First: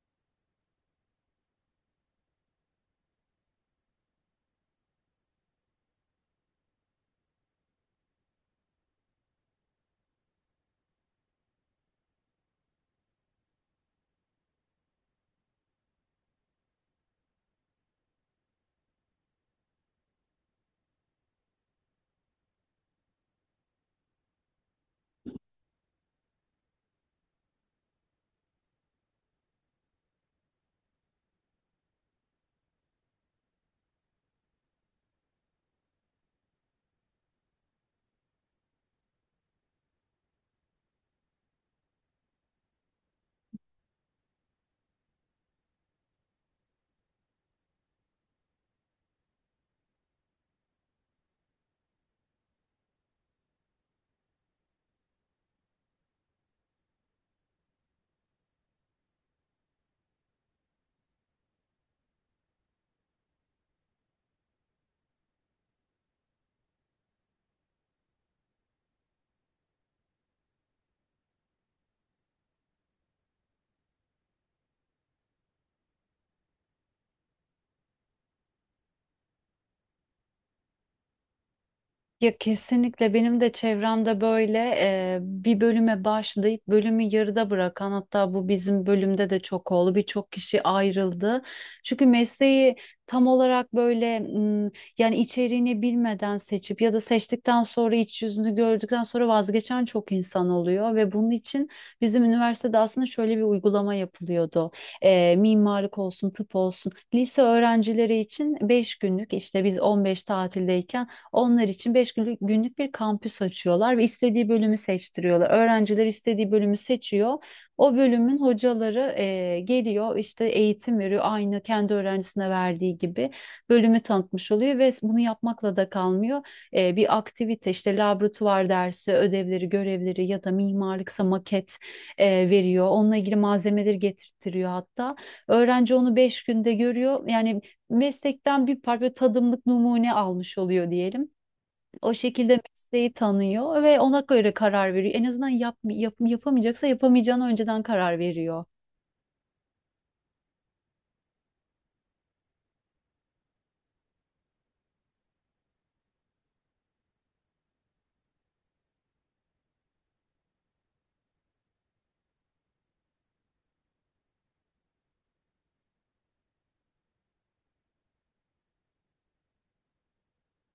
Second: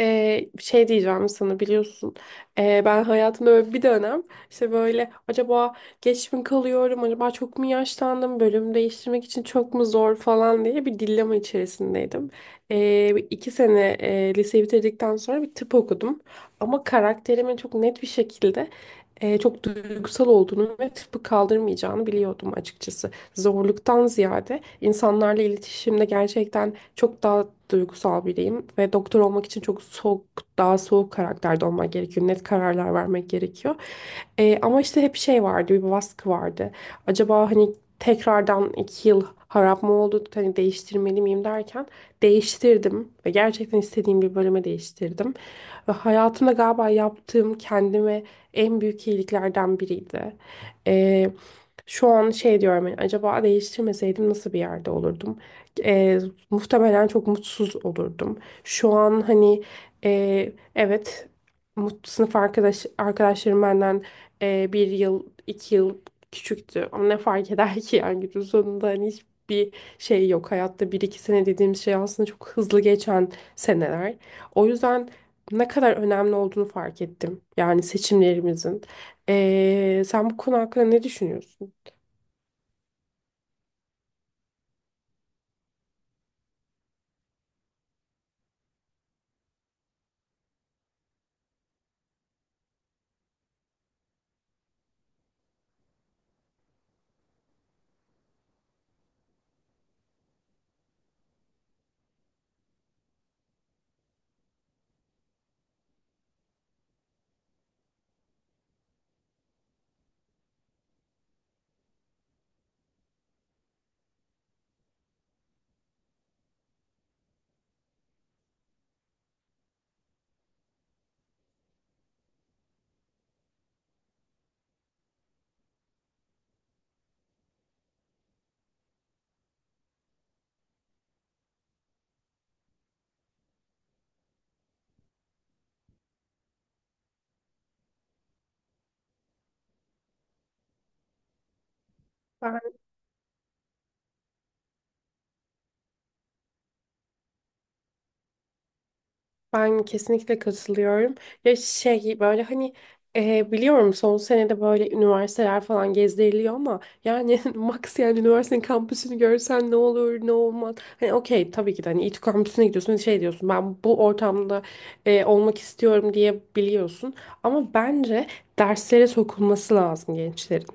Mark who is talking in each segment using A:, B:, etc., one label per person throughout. A: Şey diyeceğim sana, biliyorsun. Ben hayatımda böyle bir dönem, işte böyle acaba geç mi kalıyorum, acaba çok mu yaşlandım, bölüm değiştirmek için çok mu zor falan diye bir dillema içerisindeydim. Bir iki sene liseyi bitirdikten sonra bir tıp okudum, ama karakterime çok net bir şekilde çok duygusal olduğunu ve tıpı kaldırmayacağını biliyordum açıkçası. Zorluktan ziyade insanlarla iletişimde gerçekten çok daha duygusal biriyim ve doktor olmak için çok soğuk, daha soğuk karakterde olmak gerekiyor. Net kararlar vermek gerekiyor. Ama işte hep şey vardı, bir baskı vardı. Acaba hani tekrardan iki yıl harap mı oldu, hani değiştirmeli miyim derken değiştirdim ve gerçekten istediğim bir bölüme değiştirdim. Ve hayatımda galiba yaptığım kendime en büyük iyiliklerden biriydi. Ee, Şu an şey diyorum, hani acaba değiştirmeseydim nasıl bir yerde olurdum? Ee, Muhtemelen çok mutsuz olurdum. Şu an hani, evet, sınıf arkadaşlarım benden bir yıl iki yıl küçüktü, ama ne fark eder ki, yani günün sonunda hani hiçbir şey yok hayatta, bir iki sene dediğimiz şey aslında çok hızlı geçen seneler. O yüzden ne kadar önemli olduğunu fark ettim. Yani seçimlerimizin. Sen bu konu hakkında ne düşünüyorsun?
B: Ya kesinlikle benim de çevremde böyle bir bölüme başlayıp bölümü yarıda bırakan hatta bu bizim bölümde de çok oldu. Birçok kişi ayrıldı. Çünkü mesleği tam olarak böyle yani içeriğini bilmeden seçip ya da seçtikten sonra iç yüzünü gördükten sonra vazgeçen çok insan oluyor ve bunun için bizim üniversitede aslında şöyle bir uygulama yapılıyordu. Mimarlık olsun, tıp olsun. Lise öğrencileri için 5 günlük işte biz 15 tatildeyken onlar için günlük bir kampüs açıyorlar ve istediği bölümü seçtiriyorlar. Öğrenciler istediği bölümü seçiyor. O bölümün hocaları geliyor işte eğitim veriyor aynı kendi öğrencisine verdiği gibi bölümü tanıtmış oluyor ve bunu yapmakla da kalmıyor. Bir aktivite işte laboratuvar dersi, ödevleri, görevleri ya da mimarlıksa maket veriyor. Onunla ilgili malzemeleri getirtiyor hatta. Öğrenci onu 5 günde görüyor. Yani meslekten bir parça tadımlık numune almış oluyor diyelim. O
A: Ben
B: şekilde mesleği tanıyor ve ona göre karar veriyor. En azından yapamayacaksa yapamayacağını önceden karar veriyor.
A: Ben kesinlikle katılıyorum. Ya şey böyle hani biliyorum son senede böyle üniversiteler falan gezdiriliyor, ama yani max yani üniversitenin kampüsünü görsen ne olur ne olmaz. Hani okey, tabii ki de hani İTÜ kampüsüne gidiyorsun, şey diyorsun ben bu ortamda olmak istiyorum diye biliyorsun. Ama bence derslere sokulması lazım gençlerin.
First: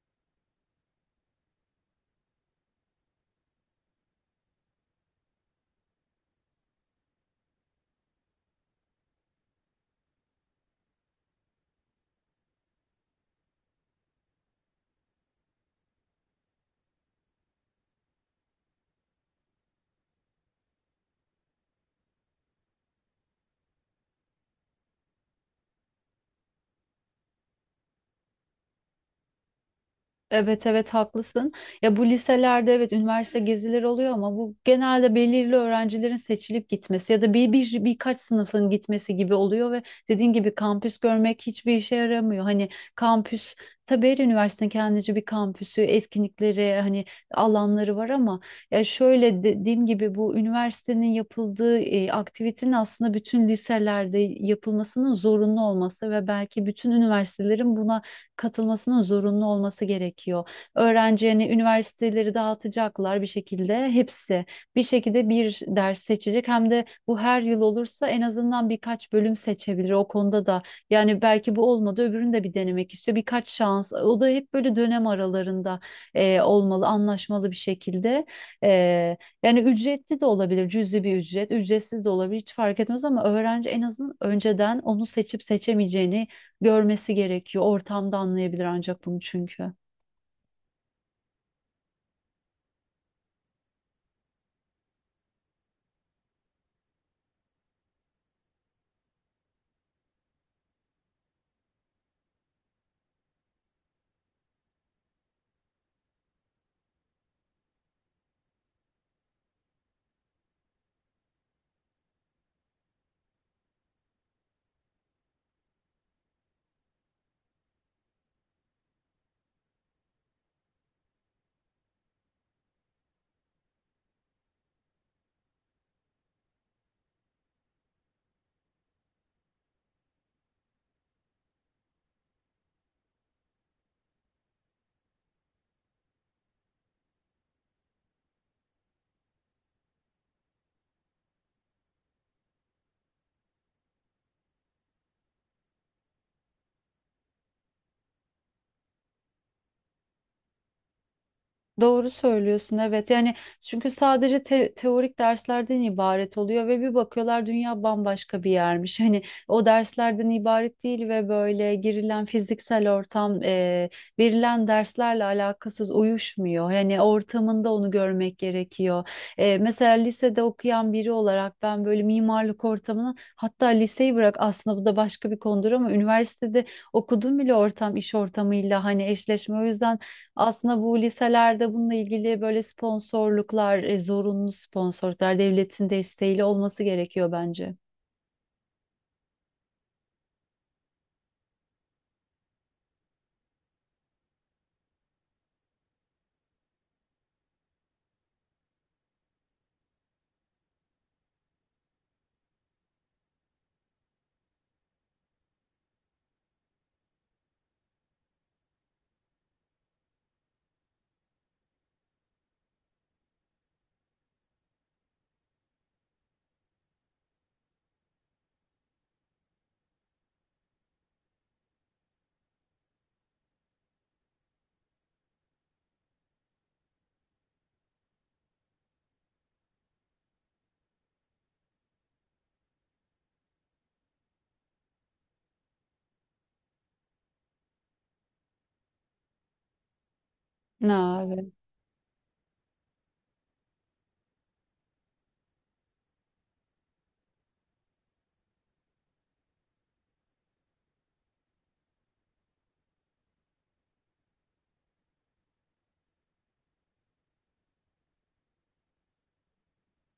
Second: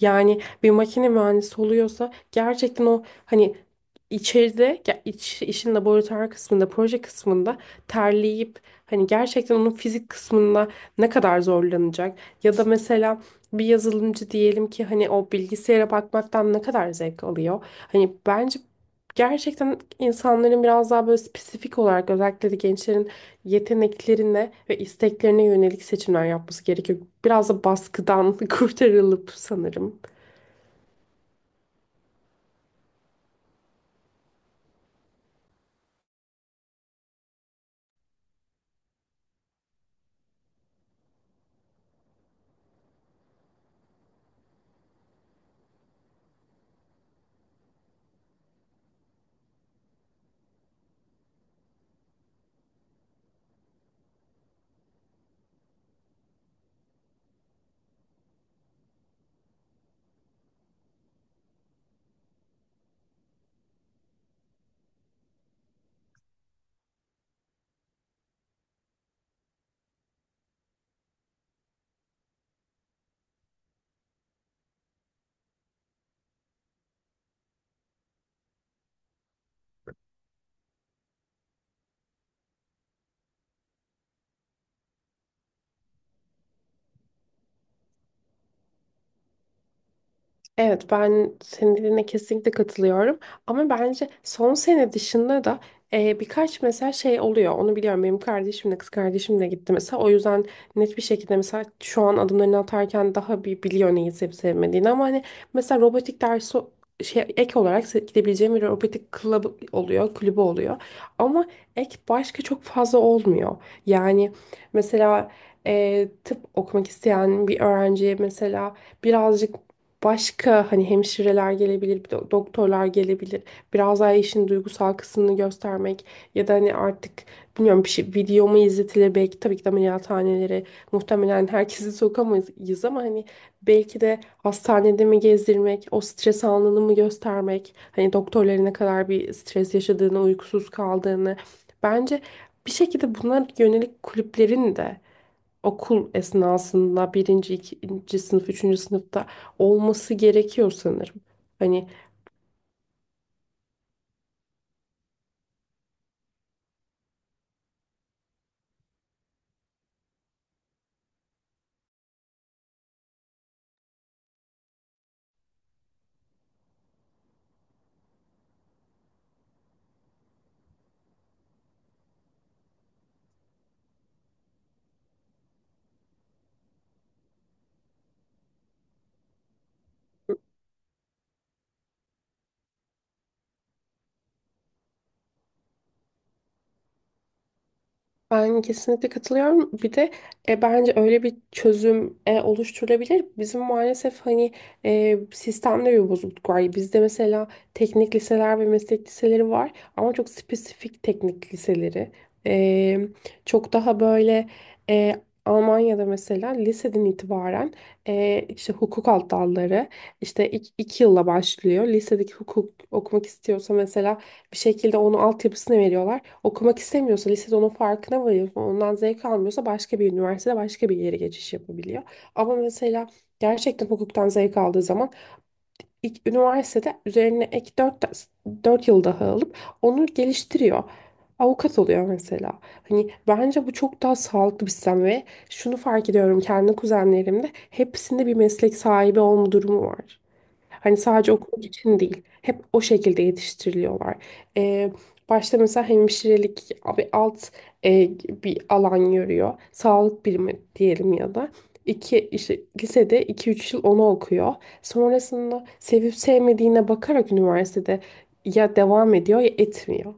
A: Yani bir makine mühendisi oluyorsa gerçekten o hani içeride ya işin laboratuvar kısmında, proje kısmında terleyip hani gerçekten onun fizik kısmında ne kadar zorlanacak, ya da mesela bir yazılımcı diyelim ki hani o bilgisayara bakmaktan ne kadar zevk alıyor. Hani bence gerçekten insanların biraz daha böyle spesifik olarak, özellikle de gençlerin yeteneklerine ve isteklerine yönelik seçimler yapması gerekiyor. Biraz da baskıdan kurtarılıp sanırım.
B: Evet evet haklısın. Ya bu liselerde evet üniversite gezileri oluyor ama bu genelde belirli öğrencilerin seçilip gitmesi ya da birkaç sınıfın gitmesi gibi oluyor ve dediğin gibi kampüs görmek hiçbir işe yaramıyor. Hani kampüs, tabii her üniversitenin kendince bir kampüsü, etkinlikleri, hani alanları var ama ya şöyle dediğim gibi bu üniversitenin yapıldığı aktivitenin aslında bütün liselerde yapılmasının zorunlu olması ve belki bütün üniversitelerin buna katılmasının zorunlu olması gerekiyor. Öğrencilerini üniversiteleri dağıtacaklar bir şekilde hepsi bir şekilde bir ders seçecek hem de bu her yıl olursa en azından birkaç bölüm seçebilir o konuda da yani belki bu olmadı öbürünü de bir denemek istiyor birkaç şans o da hep böyle dönem aralarında olmalı anlaşmalı bir şekilde. E, Yani ücretli de olabilir cüzi bir ücret, ücretsiz de olabilir hiç fark etmez ama öğrenci en azından önceden onu seçip seçemeyeceğini görmesi gerekiyor. Ortamda anlayabilir ancak bunu çünkü.
A: Evet, ben senin dediğine kesinlikle katılıyorum. Ama bence son sene dışında da birkaç mesela şey oluyor. Onu biliyorum. Benim kardeşim de, kız kardeşim de gitti mesela. O yüzden net bir şekilde, mesela şu an adımlarını atarken daha bir biliyor neyi sevip sevmediğini. Ama hani mesela robotik dersi, şey ek olarak gidebileceğim bir robotik kulübü oluyor, kulübü oluyor. Ama ek başka çok fazla olmuyor. Yani mesela tıp okumak isteyen bir öğrenciye mesela birazcık başka hani hemşireler gelebilir, doktorlar gelebilir. Biraz daha işin duygusal kısmını göstermek, ya da hani artık bilmiyorum bir şey video mu izletilir, belki tabii ki de ameliyathanelere muhtemelen herkesi sokamayız, ama hani belki de hastanede mi gezdirmek, o stres anını mı göstermek, hani doktorların ne kadar bir stres yaşadığını, uykusuz kaldığını. Bence bir şekilde buna yönelik kulüplerin de okul esnasında birinci, ikinci sınıf, üçüncü sınıfta olması gerekiyor sanırım. Hani.
B: Doğru söylüyorsun, evet yani çünkü sadece teorik derslerden ibaret oluyor ve bir bakıyorlar dünya bambaşka bir yermiş. Hani o derslerden ibaret değil ve böyle girilen fiziksel ortam verilen derslerle alakasız, uyuşmuyor. Yani ortamında onu görmek gerekiyor. Mesela lisede okuyan biri olarak ben böyle mimarlık ortamını, hatta liseyi bırak, aslında bu da başka bir konudur ama üniversitede okudum bile, ortam iş ortamıyla hani eşleşme, o yüzden aslında bu liselerde bununla ilgili böyle sponsorluklar, zorunlu sponsorluklar devletin desteğiyle olması gerekiyor bence.
A: Ben kesinlikle katılıyorum. Bir de bence öyle bir çözüm oluşturulabilir. Bizim maalesef hani sistemde bir bozukluk var. Bizde mesela teknik liseler ve meslek liseleri var, ama çok spesifik teknik liseleri. E, Çok daha böyle, e, Almanya'da mesela liseden itibaren işte hukuk alt dalları, işte iki yılla başlıyor. Lisedeki hukuk okumak istiyorsa mesela bir şekilde onu altyapısını veriyorlar. Okumak istemiyorsa, lisede onun farkına varıyor, ondan zevk almıyorsa başka bir üniversitede başka bir yere geçiş yapabiliyor. Ama mesela gerçekten hukuktan zevk aldığı zaman ilk üniversitede üzerine ek 4 yıl daha alıp onu geliştiriyor. Avukat oluyor mesela. Hani bence bu çok daha sağlıklı bir sistem ve şunu fark ediyorum, kendi kuzenlerimde hepsinde bir meslek sahibi olma durumu var. Hani
B: Ha,
A: sadece
B: evet.
A: okul için değil. Hep o şekilde yetiştiriliyorlar. Ee, Başta mesela hemşirelik bir alt, e, bir alan görüyor. Sağlık birimi diyelim, ya da. İşte lisede iki üç yıl onu okuyor. Sonrasında sevip sevmediğine bakarak üniversitede ya devam ediyor ya etmiyor.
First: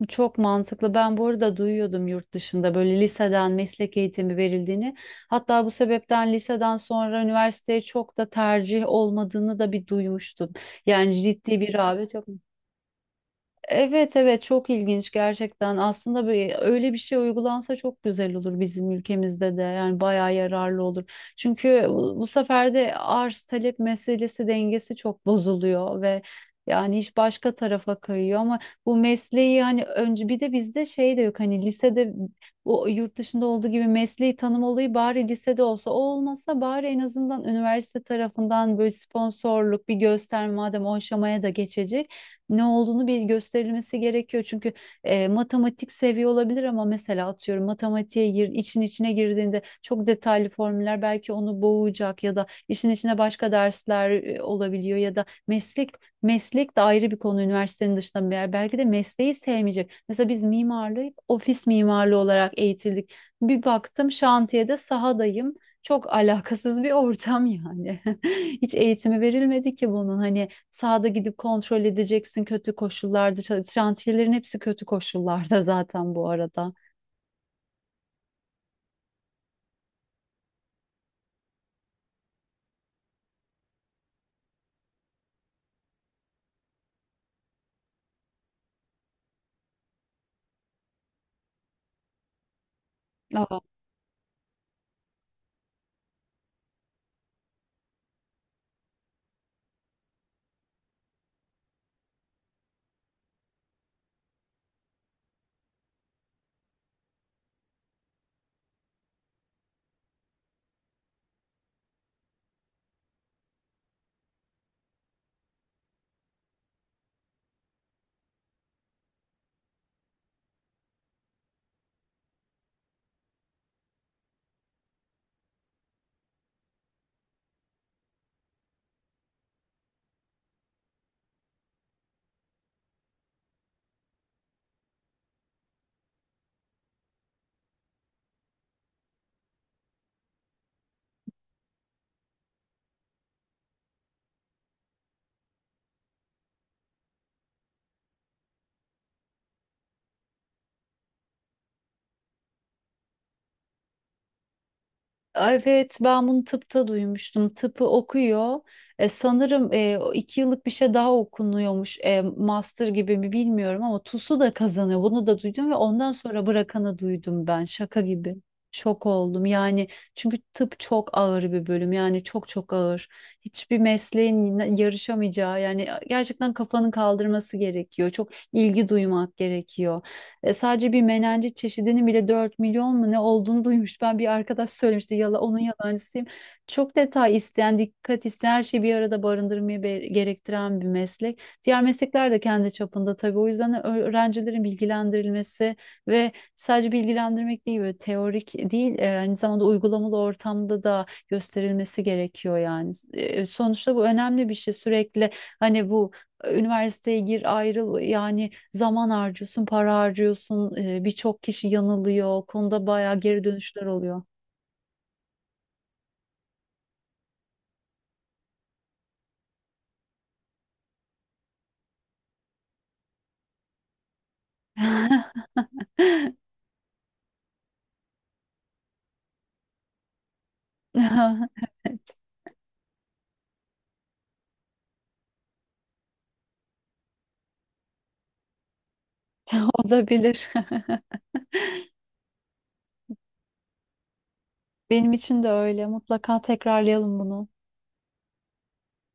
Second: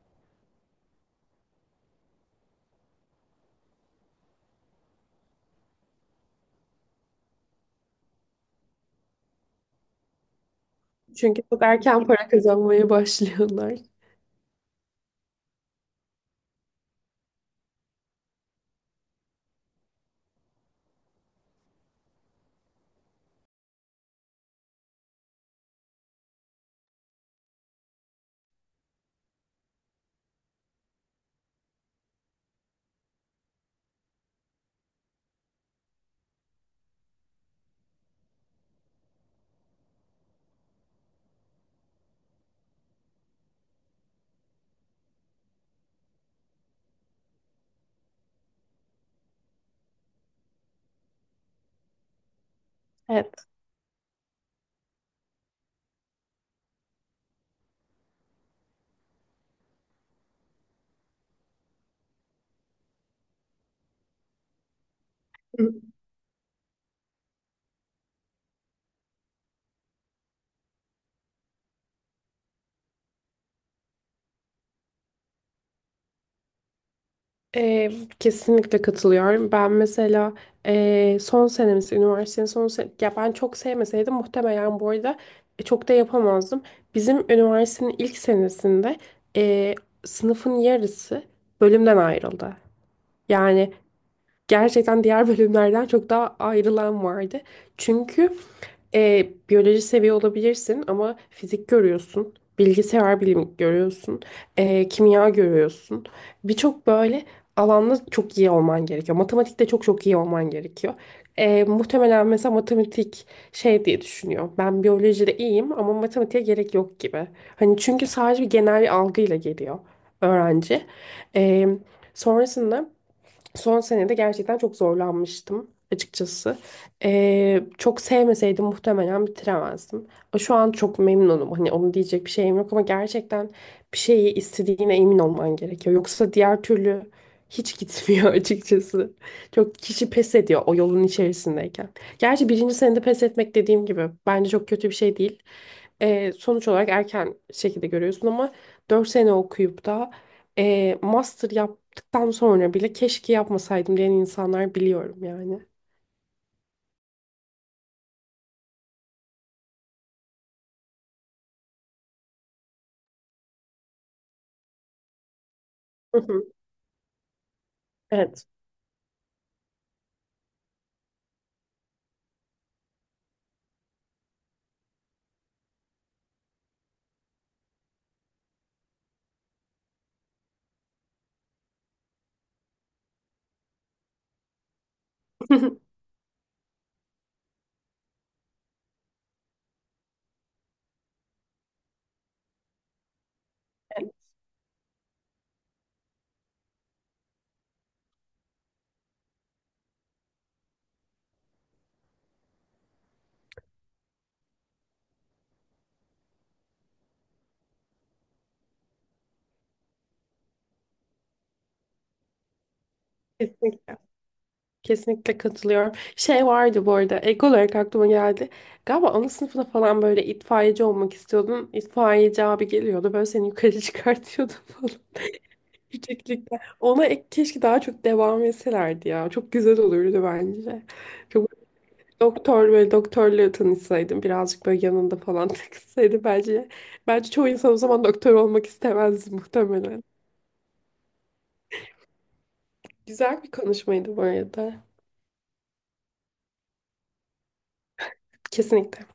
B: Bu çok mantıklı. Ben bu arada duyuyordum yurt dışında böyle liseden meslek eğitimi verildiğini. Hatta bu sebepten liseden sonra üniversiteye çok da tercih olmadığını da bir duymuştum. Yani
A: Çünkü
B: ciddi
A: çok
B: bir
A: erken
B: rağbet yok.
A: para kazanmaya başlıyorlar.
B: Evet evet, çok ilginç gerçekten. Aslında böyle, öyle bir şey uygulansa çok güzel olur bizim ülkemizde de. Yani bayağı yararlı olur. Çünkü bu sefer de arz talep meselesi dengesi çok bozuluyor ve yani iş başka tarafa kayıyor ama bu mesleği hani önce, bir de bizde şey de yok hani lisede bu yurt dışında olduğu gibi mesleği tanım olayı, bari lisede olsa, o olmasa bari en azından üniversite tarafından böyle sponsorluk bir göster, madem o aşamaya da geçecek, ne olduğunu bir gösterilmesi gerekiyor. Çünkü matematik seviye olabilir ama mesela atıyorum için içine girdiğinde çok detaylı formüller belki onu boğacak ya da işin içine
A: Evet.
B: başka dersler olabiliyor ya da meslek de ayrı bir konu, üniversitenin dışında bir yer. Belki de mesleği sevmeyecek. Mesela biz mimarlığı ofis mimarlığı olarak eğitildik. Bir baktım şantiyede sahadayım. Çok alakasız bir ortam yani. Hiç eğitimi verilmedi ki bunun. Hani sahada gidip kontrol edeceksin kötü koşullarda. Şantiyelerin hepsi kötü koşullarda zaten bu arada.
A: Ee, Kesinlikle katılıyorum. Ben mesela son senemiz, üniversitenin son sen ya ben çok sevmeseydim muhtemelen bu arada çok da yapamazdım. Bizim üniversitenin ilk senesinde ee, sınıfın yarısı bölümden ayrıldı.
B: Aa.
A: Yani gerçekten diğer bölümlerden çok daha ayrılan vardı. Çünkü biyoloji seviye olabilirsin ama fizik görüyorsun, bilgisayar bilimi görüyorsun, kimya görüyorsun. Birçok böyle alanda çok iyi olman gerekiyor. Matematikte çok çok iyi olman gerekiyor. Muhtemelen mesela matematik şey diye düşünüyor. Ben biyolojide iyiyim ama matematiğe gerek yok gibi. Hani çünkü sadece bir genel bir algıyla geliyor öğrenci. E, Sonrasında... Son senede gerçekten çok zorlanmıştım açıkçası. Çok sevmeseydim muhtemelen bitiremezdim. Şu an çok memnunum. Hani onu diyecek bir şeyim yok, ama gerçekten bir şeyi istediğine emin olman gerekiyor. Yoksa diğer türlü hiç gitmiyor açıkçası. Çok kişi pes ediyor o yolun içerisindeyken. Gerçi birinci senede pes etmek dediğim gibi bence çok kötü bir şey değil. Sonuç olarak erken şekilde görüyorsun, ama 4 sene okuyup da master yap, tam sonra bile keşke yapmasaydım diyen insanlar biliyorum yani.
B: Evet, ben bunu tıpta duymuştum. Tıpı okuyor. Sanırım o 2 yıllık bir şey daha okunuyormuş. Master gibi mi, bilmiyorum ama TUS'u da kazanıyor. Bunu da duydum ve ondan
A: Hı hı.
B: sonra bırakanı duydum ben. Şaka gibi.
A: Evet.
B: Şok oldum. Yani çünkü tıp çok ağır bir bölüm. Yani çok çok ağır. Hiçbir mesleğin yarışamayacağı, yani gerçekten kafanın kaldırması gerekiyor. Çok ilgi duymak gerekiyor. Sadece bir menenci çeşidinin bile 4 milyon mu ne olduğunu duymuş. Ben, bir arkadaş söylemişti. Yala, onun yalancısıyım. Çok detay isteyen, dikkat isteyen, her şeyi bir arada barındırmayı gerektiren bir meslek. Diğer meslekler de kendi çapında tabii. O yüzden
A: Evet.
B: öğrencilerin bilgilendirilmesi ve sadece bilgilendirmek değil, böyle teorik değil, aynı zamanda uygulamalı ortamda da gösterilmesi gerekiyor yani. Sonuçta bu önemli bir şey. Sürekli hani bu üniversiteye gir, ayrıl, yani zaman harcıyorsun, para harcıyorsun. Birçok kişi yanılıyor. O konuda bayağı geri dönüşler
A: Kesinlikle.
B: oluyor.
A: Kesinlikle katılıyorum. Şey vardı bu arada, ek olarak aklıma geldi. Galiba ana sınıfında falan böyle itfaiyeci olmak istiyordun. İtfaiyeci abi geliyordu böyle seni yukarı çıkartıyordu falan. Yükseklikten. Ona ek, keşke daha çok devam etselerdi ya. Çok güzel olurdu bence. Çok Doktor, böyle doktorla tanışsaydım birazcık böyle yanında falan takılsaydı bence. Bence çoğu insan o zaman doktor olmak istemezdi muhtemelen.
B: Olabilir.
A: Güzel bir konuşmaydı bu arada.
B: Benim için de öyle. Mutlaka tekrarlayalım bunu.
A: Kesinlikle.